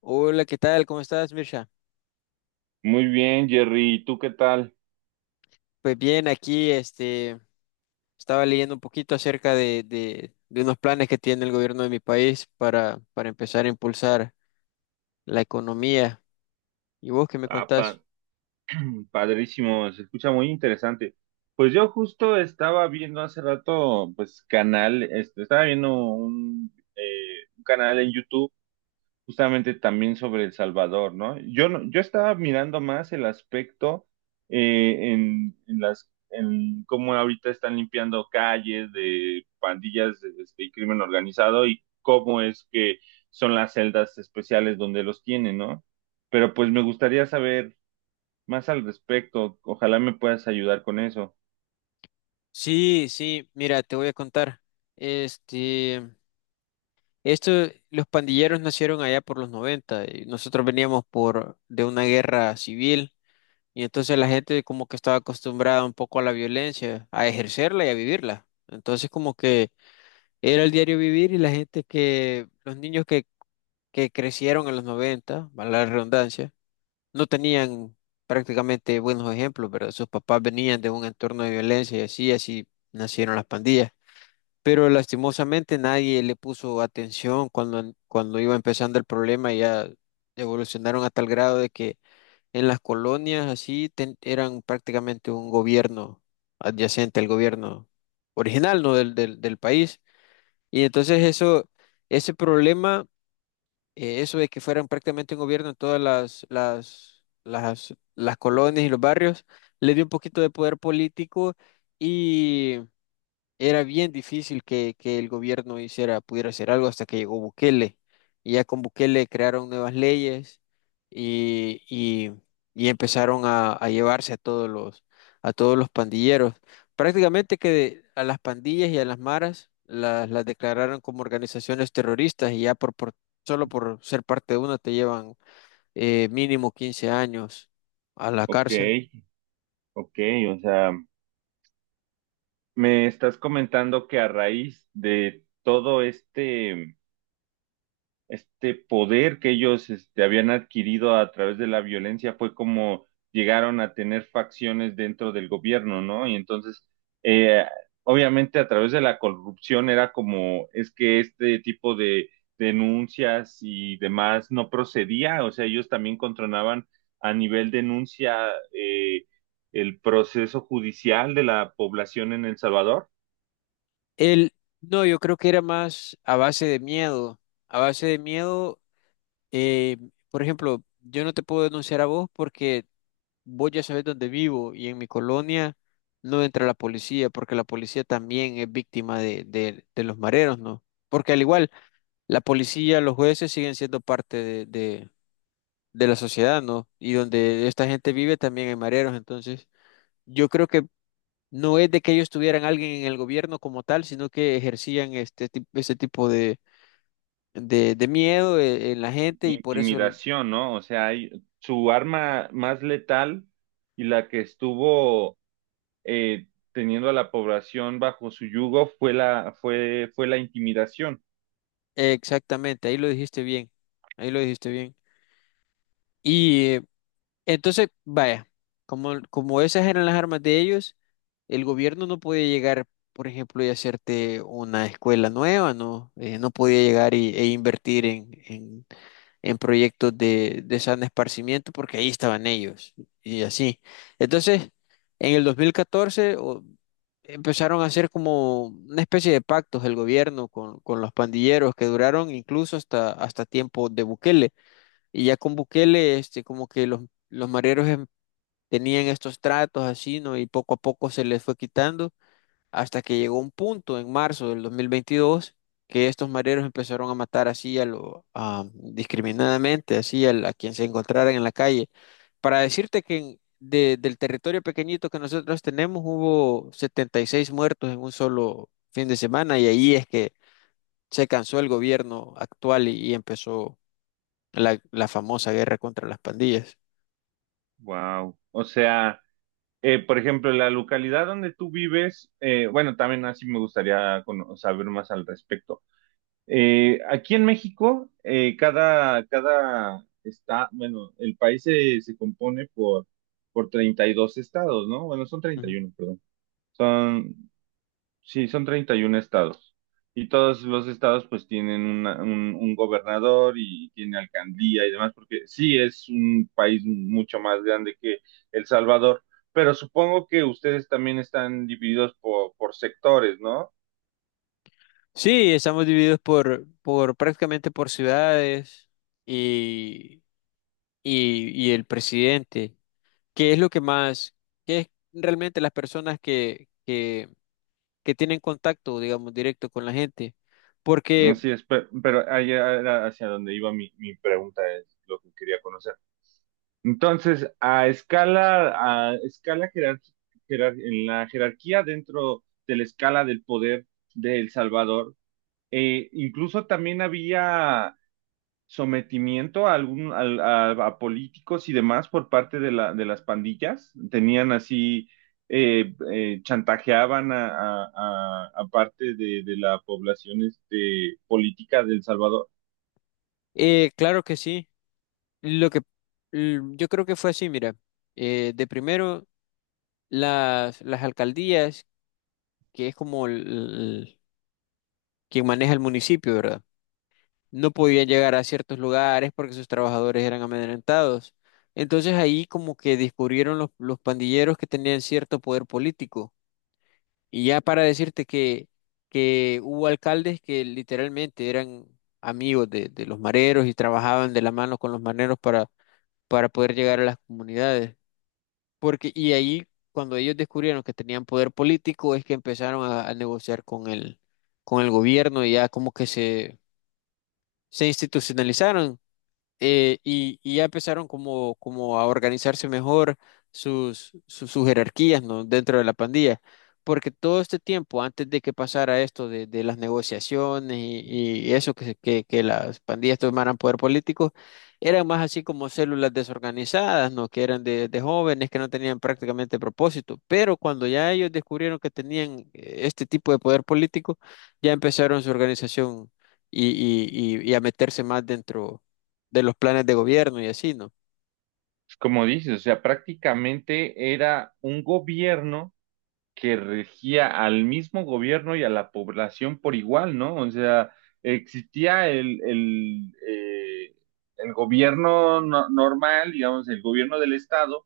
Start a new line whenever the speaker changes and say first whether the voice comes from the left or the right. left: Hola, ¿qué tal? ¿Cómo estás, Mirsha?
right: Muy bien, Jerry. ¿Y tú qué tal?
left: Pues bien, aquí estaba leyendo un poquito acerca de unos planes que tiene el gobierno de mi país para empezar a impulsar la economía. ¿Y vos qué me
right: Ah, pa-
left: contás?
right: Padrísimo, se escucha muy interesante. Pues yo justo estaba viendo hace rato, pues canal, este, estaba viendo un canal en YouTube justamente también sobre El Salvador, ¿no? Yo estaba mirando más el aspecto en cómo ahorita están limpiando calles de pandillas este, y crimen organizado y cómo es que son las celdas especiales donde los tienen, ¿no? Pero pues me gustaría saber más al respecto. Ojalá me puedas ayudar con eso.
left: Sí, sí, mira, te voy a contar. Este, esto, los pandilleros nacieron allá por los 90. Y nosotros veníamos por de una guerra civil y entonces la gente como que estaba acostumbrada un poco a la violencia, a ejercerla y a vivirla. Entonces como que era el diario vivir y la gente que, los niños que crecieron en los 90, valga la redundancia, no tenían prácticamente buenos ejemplos, ¿verdad? Sus papás venían de un entorno de violencia y así nacieron las pandillas. Pero lastimosamente nadie le puso atención cuando iba empezando el problema, ya evolucionaron a tal grado de que en las colonias así eran prácticamente un gobierno adyacente al gobierno original, ¿no? del país. Y entonces eso, ese problema, eso de que fueran prácticamente un gobierno en todas las colonias y los barrios, le dio un poquito de poder político y era bien difícil que el gobierno hiciera, pudiera hacer algo hasta que llegó Bukele. Y ya con Bukele crearon nuevas leyes y, y, y empezaron a llevarse a a todos los pandilleros. Prácticamente que a las pandillas y a las maras las declararon como organizaciones terroristas y ya solo por ser parte de una te llevan mínimo 15 años a la
right: Ok,
left: cárcel.
right: ok, o sea, me estás comentando que a raíz de todo este poder que ellos este, habían adquirido a través de la violencia fue como llegaron a tener facciones dentro del gobierno, ¿no? Y entonces, eh, obviamente a través de la corrupción era como, es que este tipo de denuncias y demás no procedía, o sea, ellos también controlaban a nivel denuncia el proceso judicial de la población en El Salvador.
left: El, no, yo creo que era más a base de miedo. Eh, por ejemplo, yo no te puedo denunciar a vos porque vos ya sabés dónde vivo y en mi colonia no entra la policía porque la policía también es víctima de los mareros, ¿no? Porque al igual, la policía, los jueces siguen siendo parte de la sociedad, ¿no? Y donde esta gente vive también hay mareros, entonces yo creo que no es de que ellos tuvieran alguien en el gobierno como tal, sino que ejercían ese tipo de miedo en la gente y por eso.
right: Intimidación, ¿no? O sea, hay, su arma más letal y la que estuvo eh, teniendo a la población bajo su yugo fue fue la intimidación.
left: Exactamente, ahí lo dijiste bien, ahí lo dijiste bien. Y entonces, vaya, como esas eran las armas de ellos, el gobierno no podía llegar, por ejemplo, y hacerte una escuela nueva, ¿no? No podía llegar e invertir en proyectos de sano esparcimiento porque ahí estaban ellos y así. Entonces, en el 2014 empezaron a hacer como una especie de pactos el gobierno con los pandilleros que duraron incluso hasta tiempo de Bukele. Y ya con Bukele, como que los mareros tenían estos tratos así, ¿no? Y poco a poco se les fue quitando hasta que llegó un punto en marzo del 2022 que estos mareros empezaron a matar así a lo discriminadamente, así a quien se encontraran en la calle. Para decirte que del territorio pequeñito que nosotros tenemos hubo 76 muertos en un solo fin de semana y ahí es que se cansó el gobierno actual y empezó la famosa guerra contra las pandillas.
right: Wow. O sea, por ejemplo, la localidad donde tú vives, bueno, también así me gustaría cono- saber más al respecto. Aquí en México, cada está, bueno, el país se compone por 32 estados, ¿no? Bueno, son treinta y
left: Ujú.
right: uno, perdón. Son, sí, son 31 estados. Y todos los estados pues tienen un gobernador y tiene alcaldía y demás, porque sí es un país mucho más grande que El Salvador, pero supongo que ustedes también están divididos por sectores, ¿no?
left: Sí, estamos divididos por prácticamente por ciudades y y el presidente. ¿Qué es lo que más, qué es realmente las personas que tienen contacto, digamos, directo con la gente? Porque,
right: Pero, allá era hacia donde iba mi pregunta, es lo que quería conocer. Entonces, a escala en la jerarquía dentro de la escala del poder de El Salvador, incluso también había sometimiento a, algún, al- a políticos y demás por parte de, de las pandillas. Tenían así, chantajeaban a parte de la población este, política de El Salvador.
left: claro que sí, lo que yo creo que fue así, mira, de primero las alcaldías, que es como quien maneja el municipio, ¿verdad? No podían llegar a ciertos lugares porque sus trabajadores eran amedrentados. Entonces ahí como que descubrieron los pandilleros que tenían cierto poder político. Y ya para decirte que hubo alcaldes que literalmente eran amigos de los mareros y trabajaban de la mano con los mareros para poder llegar a las comunidades. Porque, y ahí, cuando ellos descubrieron que tenían poder político, es que empezaron a negociar con el gobierno y ya como que se institucionalizaron y ya empezaron como a organizarse mejor sus jerarquías, ¿no? dentro de la pandilla. Porque todo este tiempo, antes de que pasara esto de las negociaciones y eso, que las pandillas tomaran poder político, eran más así como células desorganizadas, ¿no? que eran de jóvenes que no tenían prácticamente propósito. Pero cuando ya ellos descubrieron que tenían este tipo de poder político, ya empezaron su organización y, y a meterse más dentro de los planes de gobierno y así, ¿no?
right: Como dices, o sea, prácticamente era un gobierno que regía al mismo gobierno y a la población por igual, ¿no? O sea, existía el gobierno normal, digamos, el gobierno del estado,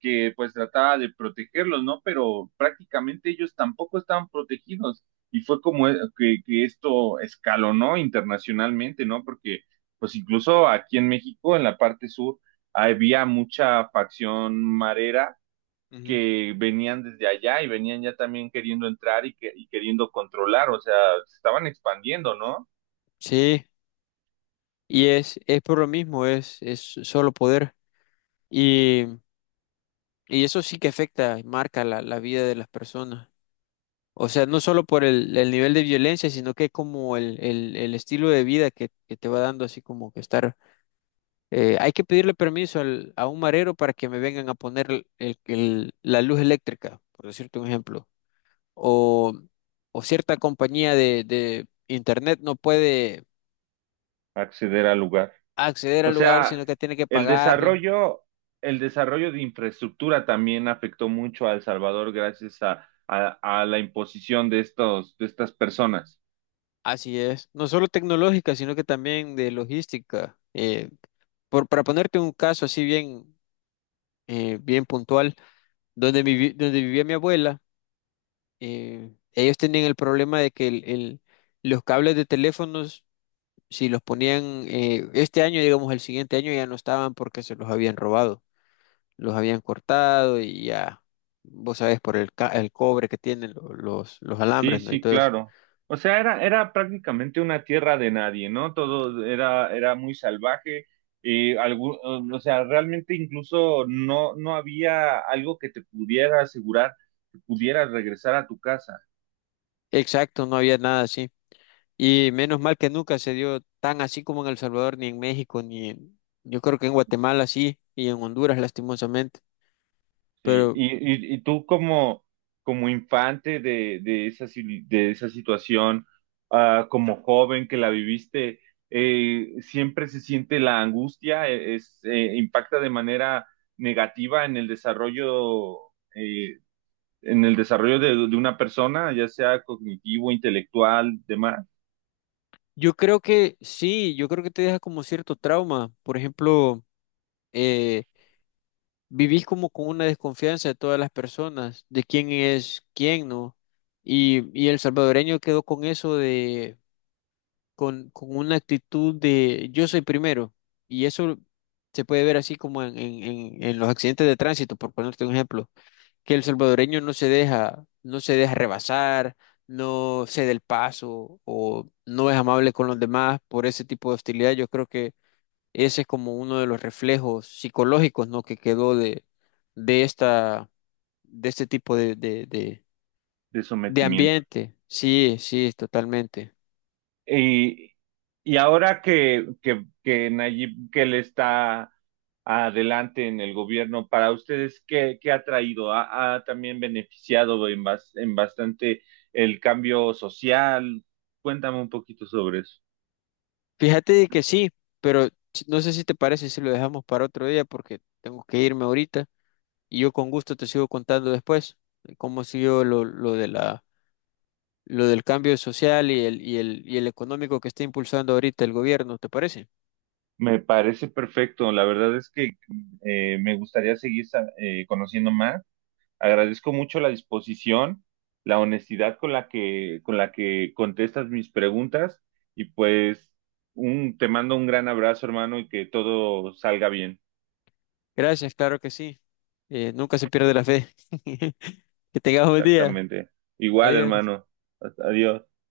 right: que pues trataba de protegerlos, ¿no? Pero prácticamente ellos tampoco estaban protegidos. Y fue como que esto escalonó internacionalmente, ¿no? Porque pues incluso aquí en México, en la parte sur, había mucha facción marera
left: Ujú.
right: que venían desde allá y venían ya también queriendo entrar y queriendo controlar, o sea, se estaban expandiendo, ¿no?
left: Sí, y es por lo mismo, es solo poder. Y, y eso sí que afecta y marca la vida de las personas. O sea, no solo por el nivel de violencia, sino que como el estilo de vida que te va dando, así como que estar. Hay que pedirle permiso a un marero para que me vengan a poner la luz eléctrica, por decirte un ejemplo. O, o cierta compañía de internet no puede
right: Acceder al lugar.
left: acceder
right: O
left: al lugar,
right: sea,
left: sino que tiene que
right: el
left: pagarle.
right: desarrollo, el desarrollo de infraestructura también afectó mucho a El Salvador gracias a, a la imposición de estos, de estas personas.
left: Así es. No solo tecnológica, sino que también de logística. Para ponerte un caso así bien, bien puntual, donde vivía mi abuela, ellos tenían el problema de que los cables de teléfonos, si los ponían este año, digamos el siguiente año, ya no estaban porque se los habían robado, los habían cortado y ya, vos sabés, por el cobre que tienen los
right: Sí,
left: alambres, ¿no? Y
right: sí,
left: todo eso.
right: claro. O sea, era prácticamente una tierra de nadie, ¿no? Todo era muy salvaje. Y algún, o sea, realmente incluso no había algo que te pudiera asegurar que pudieras regresar a tu casa.
left: Exacto, no había nada así. Y menos mal que nunca se dio tan así como en El Salvador, ni en México, ni en, yo creo que en Guatemala sí, y en Honduras lastimosamente.
right: Sí,
left: Pero
right: y tú como, como infante de esa, si- de esa situación, ah, como joven que la viviste, siempre se siente la angustia. Impacta de manera negativa eh, en el desarrollo de una persona, ya sea cognitivo, intelectual, demás,
left: yo creo que sí, yo creo que te deja como cierto trauma. Por ejemplo, eh, vivís como con una desconfianza de todas las personas, de quién es quién, ¿no? Y el salvadoreño quedó con eso con una actitud de yo soy primero. Y eso se puede ver así como en, en los accidentes de tránsito, por ponerte un ejemplo que el salvadoreño no se deja rebasar, no cede el paso o no es amable con los demás por ese tipo de hostilidad. Yo creo que ese es como uno de los reflejos psicológicos, ¿no? que quedó de esta, de este tipo de, de, de,
right: de
left: de
right: sometimiento.
left: ambiente. Sí, sí, totalmente.
right: Y, y ahora que, que Nayib Bukele está adelante en el gobierno, para ustedes, ¿qué, qué ha traído? ¿Ha, ha también beneficiado en, en bastante el cambio social? Cuéntame un poquito sobre eso.
left: Fíjate de que sí, pero no sé si te parece si lo dejamos para otro día porque tengo que irme ahorita y yo con gusto te sigo contando después cómo siguió lo de la lo del cambio social y el económico que está impulsando ahorita el gobierno, ¿te parece?
right: Me parece perfecto. La verdad es que me gustaría seguir conociendo más. Agradezco mucho la disposición, la honestidad con la que contestas mis preguntas y pues te mando un gran abrazo, hermano, y que todo salga bien.
left: Gracias, claro que sí. Nunca se pierde la fe. Que tengas un buen día.
right: Exactamente. Igual,
left: Adiós.
right: hermano. Adiós.